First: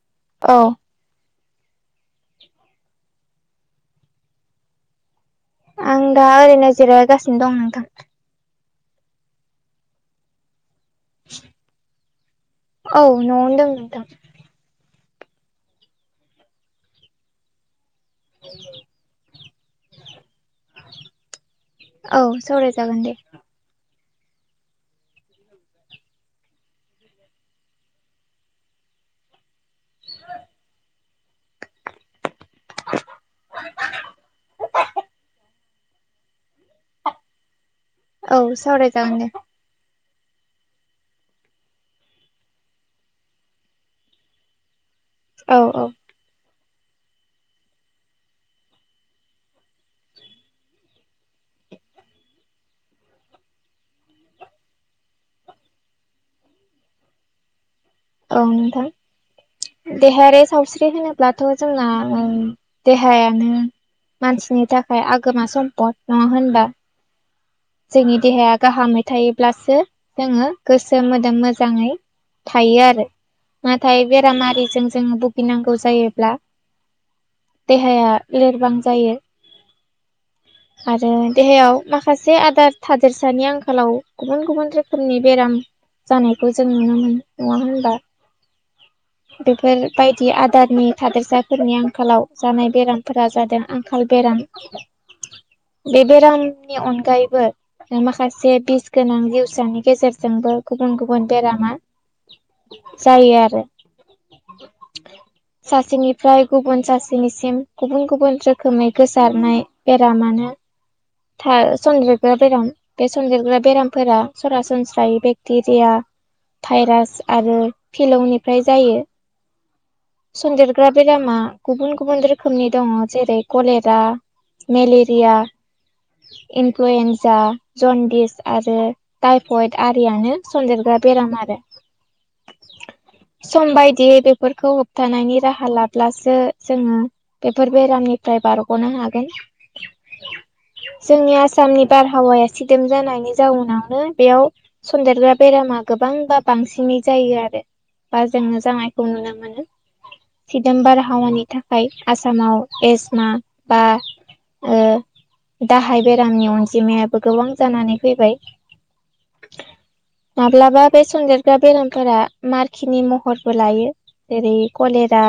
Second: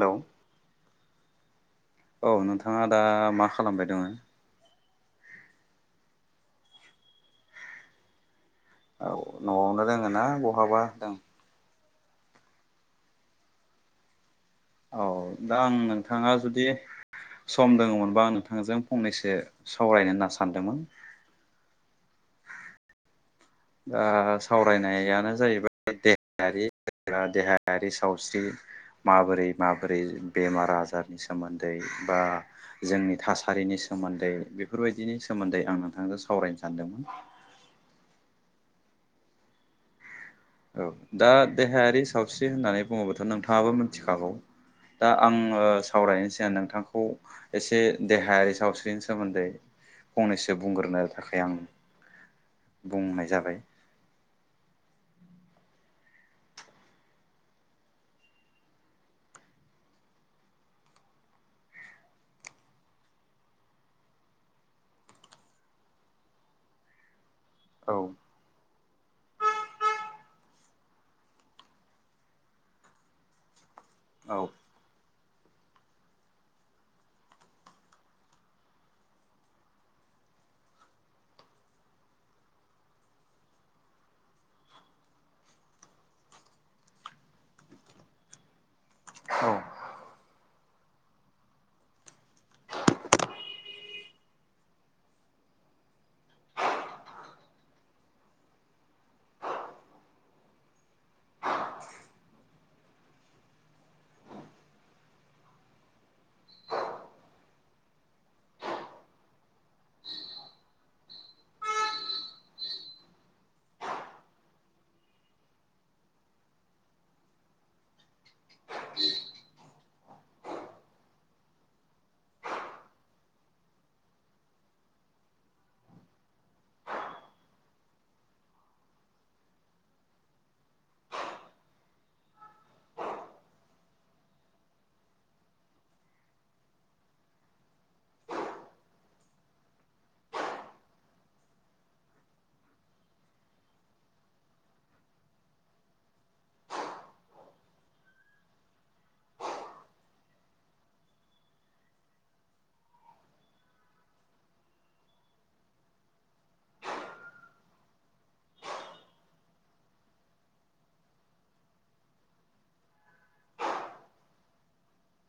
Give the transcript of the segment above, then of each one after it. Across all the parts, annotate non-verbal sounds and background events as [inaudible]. Hello औ औ नोंथाङा दा मा खालामबाय दङो आं दा ओरैनो जिरायगासिनो दं नोंथां औ न'आवनो दोङोना बहाबा दों औ न'आव दों नोंथां औ दा आं नोंथाङा जुदि सम दोङोमोनबा आं नोंथांजों फंनैसो सावरायनो होन्ना सानदोंमोन औ सावरायजागोन दे दा सावरायनायानो जाहैबाय देहायारि एबा देहायारि सावस्रि माबोरै माबोरै बेमार आजारनि सोमोन्दै बा जोंनि थासारिनि सोमोन्दै बेफोरबायदिनि सोमोन्दै आं नोंथांजों सावरायनो सानदों औ सावरायजागोन दे औ दा देहायारि सावस्रि होननानै बुङोबथ' नोंथाङाबो मिथिखागौ दा औ आङो औ सावरायनायनि सिगां नोंथां खौ एसे देहायारि सावस्रिनि सोमोन्दै फंनैसो बुंग्रोनो थाखाय आं बुंनाय जाबाय औ नोंथां देहायारि सावस्रि होनोब्लाथ' जोंना देहायानो मानसिनि थाखाय आगोमा सम्पद नङा होनबा औ जोंनि देहाया गाहामै थायो ब्लासो जोङो गोसो मोदोम मोजाङै थायो आरो नाथाय औ बेरामारिजों जोङो गिनांगौ जायोब्ला देहाया लोरबां जायो आरो देहायाव माखासे जे आदार थादेरसानि आंखालाव गुबुन गुबुन रोखोमनि बेराम जानायखौ जों नुनो मोनो नङा होनबा औ बेफोरबायदि आदारनि थादोरसाफोरनि आंखालाव जानाय बेरामफोरा जादों आंखाल बेराम बे बेरामनि अनगायैबो माखासे बिस गोनां जिउसानि गेजेरजोंबो गुबुन गुबुन बेरामा जायो आरो सासेनिफ्राय गुबुन सासेनिसिम गुबुन गुबुन रोखोमै गोसारनाय बेरामानो था सनन्देरग्रा बेराम बे सनन्देरग्रा बेरामफोरा सरासनस्रायै बेक्टेरिया भाइरास आरो फिलौनिफ्राय जायो सन्देरग्रा बेरामा गुबुन गुबुन रोखोमनि दङ जेरै कलेरा मेलेरिया इनफ्लुयन्जा जन्दिस आरो टाइफयद आरियानो सनदेरग्रा बेराम आरो सम बायदियै बेफोरखौ होबथानायनि राहा लाब्लासो जोङो बेफोर बेरामनिफ्राय बारग'नो हागोन जोंनि आसामनि बारहावाया सिदेम जानायनि जाउनावनो बेयाव सन्देरग्रा बेरामा गोबांबा बांसिनै जायो आरो बा जोङो जानायखौ नुनो मोनो सुदेम बारहावानि थाखाय आसामाव एजमा बा ओ दाहाय बेरामनि अनजिमायाबो गोबां जानानै फैबाय माब्लाबा बे सनजदेरग्रा बेरामफोरा मारखिनि महरबो लायो जेरै कलेरा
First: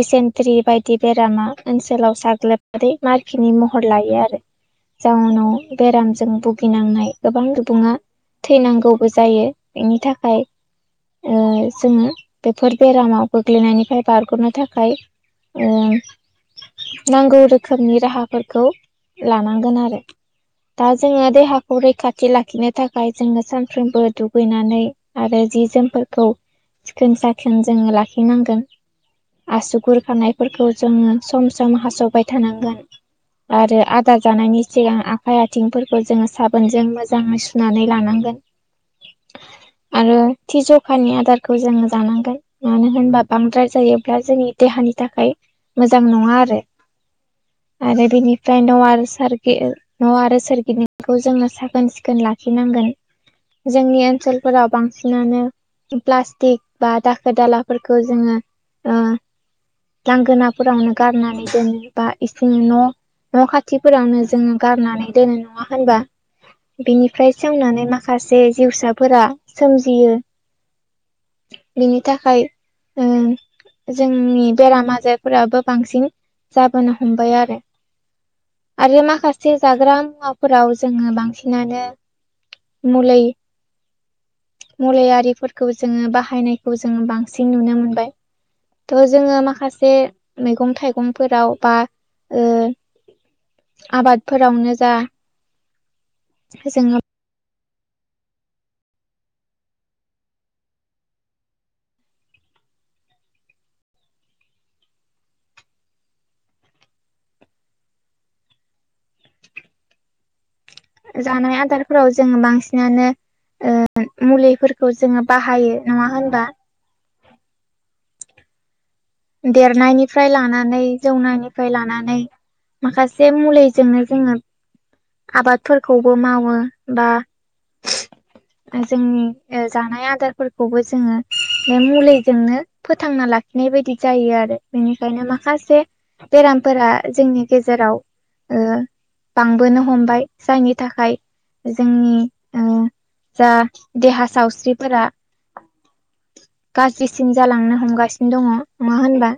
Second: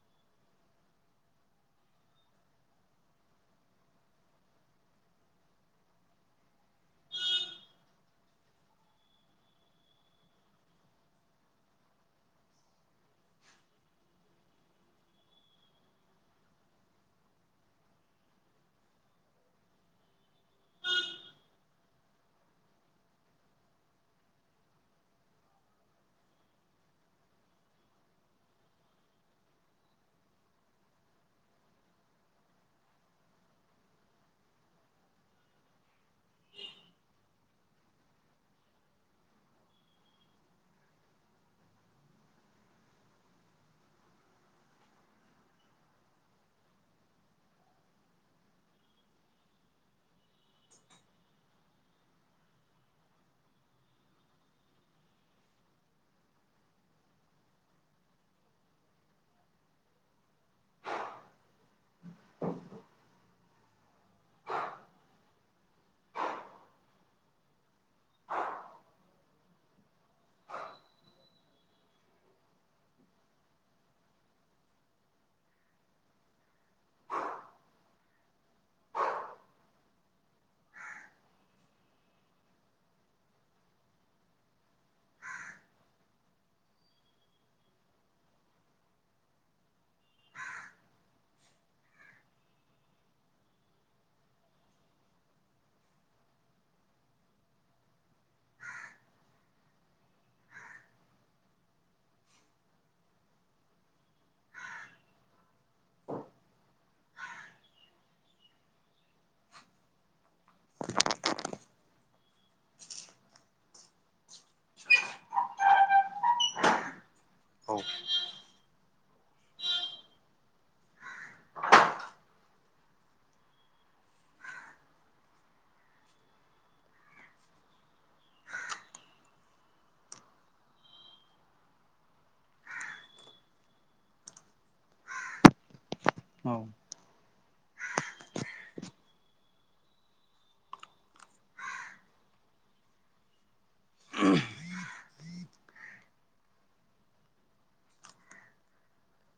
दिसेन्ट्रि बायदि बेरामा ओनसोलाव साग्लोबनानै मारखिनि महर लायो आरो जाउनाव बेरामजों भुगिनांनाय गोबां सुबुङा थैनांगौबो जायो इनि थाखाय ओ जोङो बेफोर बेरामाव गोग्लैनायनिफ्राय बारग'नो थाखाय ओ नांगौ रोखोमनि राहाफोरखौ लानांगोन आरो दा जोङो देहाखौ रैखाथि लाखिनो थाखाय जोङो सानफ्रोमबो दुगैनानै आरो जि जोमफोरखौ सिखोन साखोन जोङो लाखिनांगोन आसुगुर खानायफोरखौ जोङो सम सम हासबाय थानांगोन आरो आ दार जानायनि सिगां आखाइ आथिंफोरखौ जोङो साबोनजों मोजाङै सु नानै लानांगोन आरो थि जखानि आदारखौ जोङो जानांगोन मानो होनबा बांद्राय जायोब्ला जोंनि देहानि थाखाय मोजां नङा आरो आरो बेनिफ्राय न आरो सारगि न' आरो सोरगिदिंखौ जोङो साखोन सिखोन लाखिनांगोन जोंनि ओनसोलफोराव बांसिनानो प्लास्टिक बा दाखोर दालाफोरखौ जोङो ओ लांगोनाफोरावनो गारनानै दोनो बा इसि न' न' खा थिफोरावनो जोङो गारनानै दोनो नङा होनबा बेनिफ्राय सेवनानै मा‌ खासे जिउसाफोरा सोमजियो। बिनि थाखाय ओ जोंनि बेराम आजारफोराबो बांसिन जाबोनो हमबाय आरो आरो माखासे जाग्रा मुवाफोराव जोङो बांसिनानो मुलै मुलिरिफोरखौ जोङो बाहायनायखौ जोङो बांसिन नुनो मोनबाय। थ जोङो माखासे मैगं थाइगंफोराव बा ओ आबादफोरावनो जा जोङो जानाय आदारफोराव जोङो बांसिनानो ओ मुलिफोरखौ जोङो बाहायो नङा होनबा औ देरनायनिफ्राय लानानै जौनायनिफ्राय लानानै माखासे मुलिजोंनो जोङो आबादफोरखौबो मावो बा जोंनि जानाय आदारफोरखौबो जोङो बे मुलिजोंनो फोथांना लाखिनाय बायदि जायो आरो बेनिखायनो माखासे औ बेरामफोरा जोंनि गेजेराव ओ बांबोनो हमबाय जोंनि थाखाय जोंनि ओ जा देहा सावस्रिफोरा गाज्रिसिन जालांनो हमगासिनो दङ नङा होनबा।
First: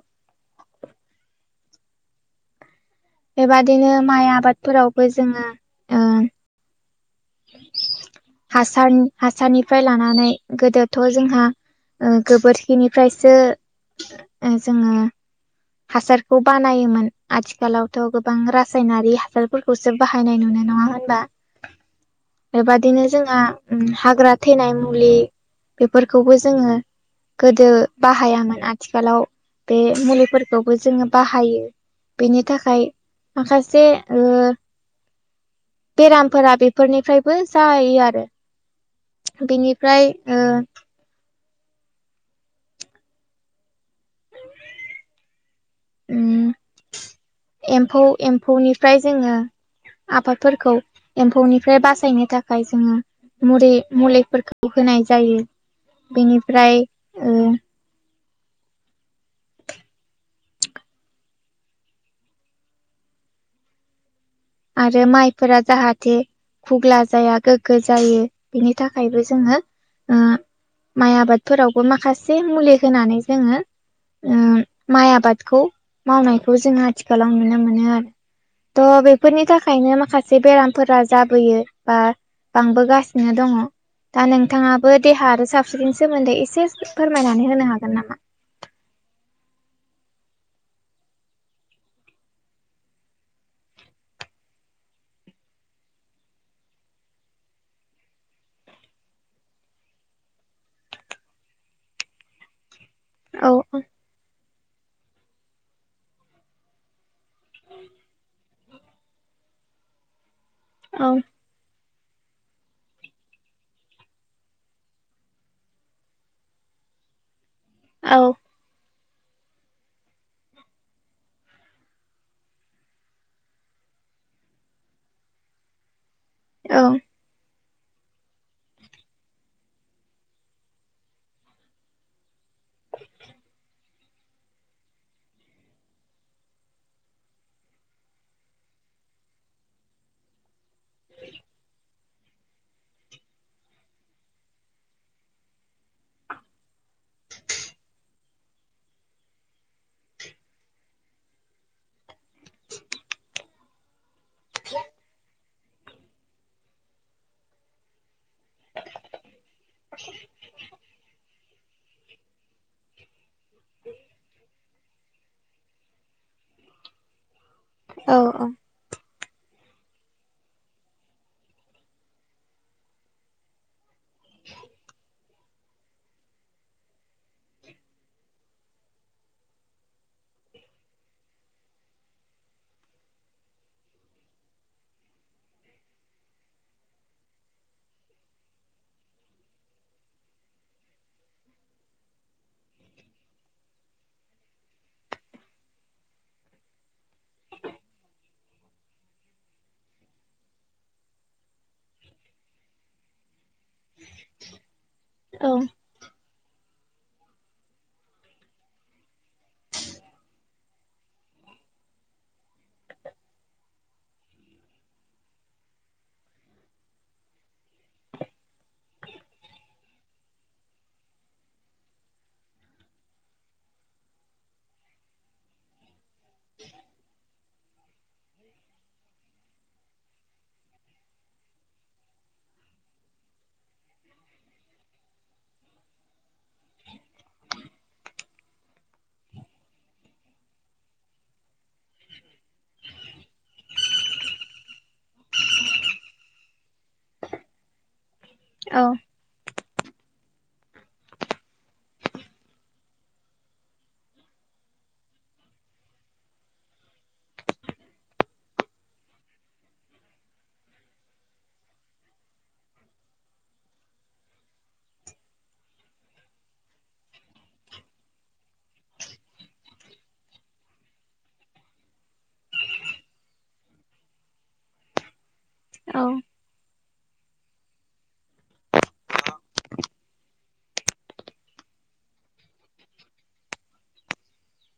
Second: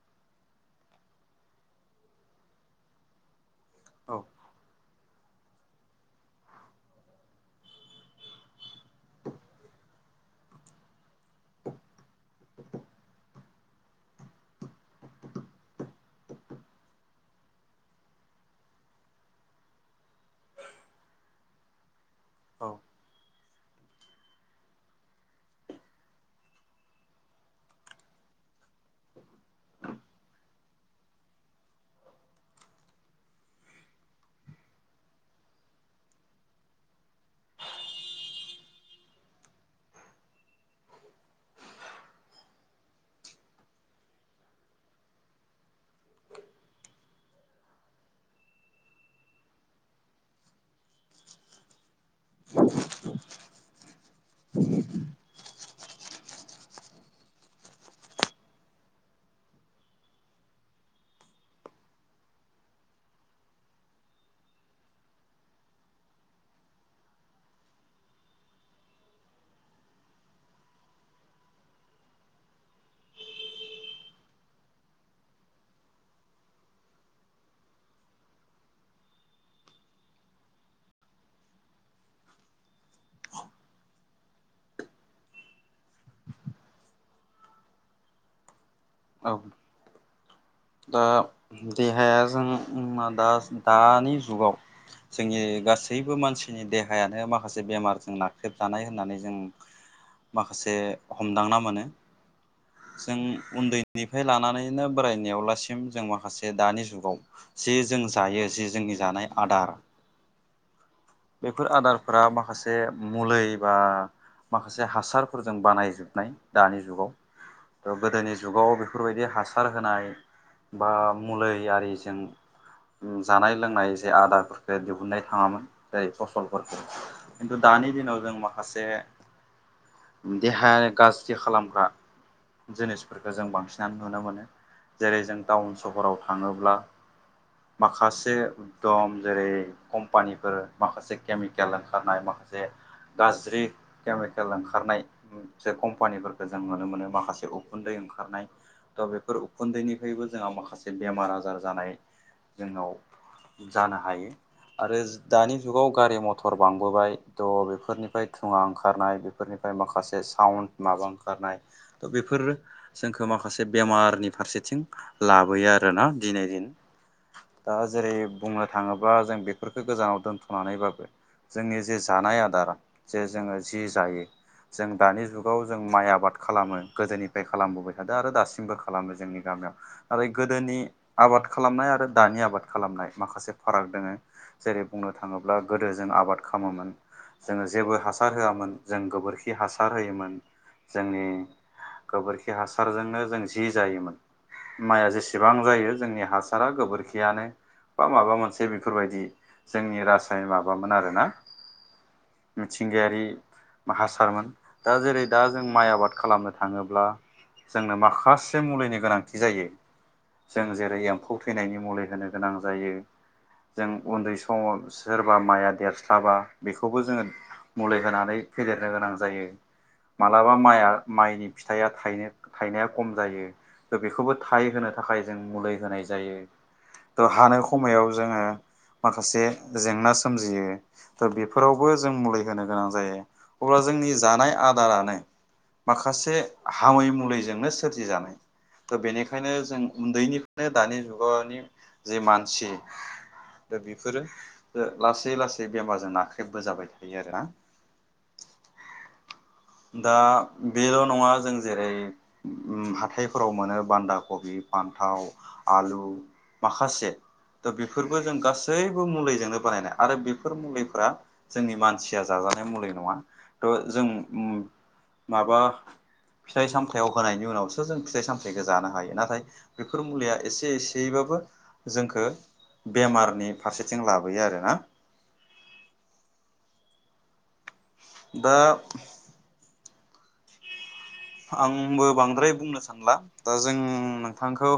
बेबादिनो माइ आबादफोरावबो जोङो ओ हासार हासारनिफ्राय लानानै गोदोथ जोंहा ओ‌ गोबोरखिनिफ्रायसो ओ जोङो हासारखौ बानायोमोन आथिखालावथ गोबां रासायनारि हासारफोरखौसो बाहायनाय नुनाय नङा होनबा औ बेबादिनो जोंहा हाग्रा थैनाय मुलि बेफोरखौबो जोङो गोदो बाहायामोन आथिखालाव बे मुलिफोर खौबो जोङो बाहायो बेनि थाखाय माखासे बेरामफोरा बेफोरनिफ्रायबो जायो आरो। बेनिफ्राय ओ ओम एम्फौ एम्फौनिफ्राय जोङो आबादफोरखौ एम्फौनिफ्राय बासायनो थाखाय जोङो मुरै मुलिफोरखौ होनाय जायो। बेनिफ्राय ओ आरो माइफोरा जाहाथे खुग्ला जाया गोग्गो जायो बिनि थाखायबो जोङो माइ आबादफोरावबो माखासे मुलि होनानै जोङो माइ आबादखौ मावनायखौ जों आथिखालाव नुनो मोनो आरो। थ बे बेफोरनि थाखायनो माखासे बेरामफोरा जाबोयो बा बांबोगासिनो दङ। दा नोंथाङाबो देहा आरो सावस्रिनि सोमोन्दै एसे फोरमायनानै होनो हागोन ना। औ दा देहाया जों दा दानि जुगाव जोंनि गासैबो मानसिनि देहायानो माखासे बेमारजों नाख्रेबजानाय होननानै जों माखासे हमदांना मोनो जों औ उन्दैनिफ्राय लानानैनो बोरायनायाव लासै दासिम जों माखासे दानि जुगाव ज जों जायो ज जोंनि जानाय आदार औ बेफोर आदारफोरा माखासे मलै बा माखासे हासारफोरजों बानायजोबनाय दानि जुगाव गोदोनि जुगाव बेफोरबायदि हासार होनाय बा मुलि आरिजों जानाय लोंनाय जे आदारफोरखौ दिहुननाय थांङामोन जै फसलफोरखौ औ खिन्थु दानि दिनाव जों माखासे देहाय गाज्रि खालामग्रा जिनिसफोरखौ जों बांसिनानो नुनो मोनो जेरै जों टाउन सहराव थांङोब्ला माखासे एकदम जेरै कम्पानिफोर माखासे केमिकेल ओंखारनाय माखासे गाज्रि केमिकेल ओंखारनाय कम्पानिफोरखौ जों नुनो मोनो माखासे उखुन्दै ओंखारनाय बेफोर उन्दैनिफ्रायबो जोंहा माखासे बेमार आजार जानाय जोंनाव जानो हायो। आरो दानि जुगाव गारि मथर बांबोबाय थ' बेफोरनिफ्राय थुुंङा ओंखारनाय बेफोरनिफ्राय माखासे साउन्ड माबा ओंखारनाय थ' बेफोरो जोंखौ माखासे बेमारनि फारसेथिं लाबोयो आरोना दिनै दिन दा जेरै औ बु थांङोबा जों बेफोरफोरखौ गोजानाव दोन्थ'नानैबाबो जोंनि जे जानाय आदार जे जोंङो जि जायो जों दानि जुगाव जों माइ आबाद खालामो गोदोनिफ्राय खालामबोबाय थादों आरो दासिमबो खालामो जोंनि गामियाव आरो गोदोनि आबाद खालामनाय आरो दानि आबाद खालामनाय माखासे फाराग दंङो जेरै बुंनो थांङोब्ला गोदो जों आबाद खालामोमोन जोंङो जेबो हासार होआमोन जों गोबोरखि हासार होयोमोन जोंनि गोबोरखि हासारजोंनो जों जि जायोमोन माइया जेसेबां जायो जोंनि हासारा गोबोरखियानो बा माबा मोनसे बेफोरबायदि जोंनि रासाय माबामोन आरोना मिथिंगायारि माहासारमोन दा जेरै दा औ जों माइ आबाद खालामनो थाखाय थाङोब्ला जोंनो माखासे मुलिनि गोनांथि जायो जों जेरै एम्फौ थैनायनि मुलि होनो गोनां जायो जों उन्दै समाव सोरबा माया देरस्लाबा बेखौबो जोङो मुलि होनानै फेदेरनो गोनां जायो। माब्लाबा माइआ माइनि फिथाया थायनो थायनाया खम जायो त' बेखौबो थाय होनो थाखाय जों मुलि होनाय जायो थ' हानाय समायाव जोङो माखासे जेंना सोमजियो दा बेफोरावबो जों मुलि होनो गोनां जायो अब्ला जोंनि जानाय आदारानो माखासे हामै मुलिजोंनो सोरजिजानाय थ बेनिखायनो जों उन्दैनिफ्रायनो दानि जुगनि जे मानसि दा बेफोरो लासै लासै बेमारजों नाख्रेबबोजाबाय थायो आरो ना औ दा बेल' नङा जों जेरै उम हाथाय फोराव मोनो बान्दा कबि फान्थाव आलु माखासे दा बेफोरबो जों गासैबो मुलिजोंनो बानायनाय आरो बेफोर मुलिफ्रा जोंनि मानसिया जाजानाय मुलि नङा थ' जों माबा फिथाइ सामथायाव होनायनि उनावसो जों फिथाइ सामथायखौ जानो हायो नाथाय बेफोर मुलिया एसे एसेबाबो जोंखौ बेमारनि फारसेथिं लाबोयो आरो ना औ दा। आंबो बांद्राय बुंनो सानला दा जों नोंथांखौ।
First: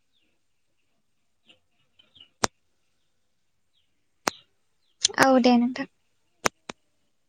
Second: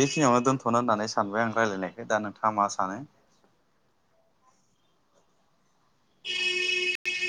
बेखिनियावनो दोनथ'नो होननानै सानबाय आं रायलायनायखो दा नोंथाङा मा सानो। औ दे नोंथां। [inaudible]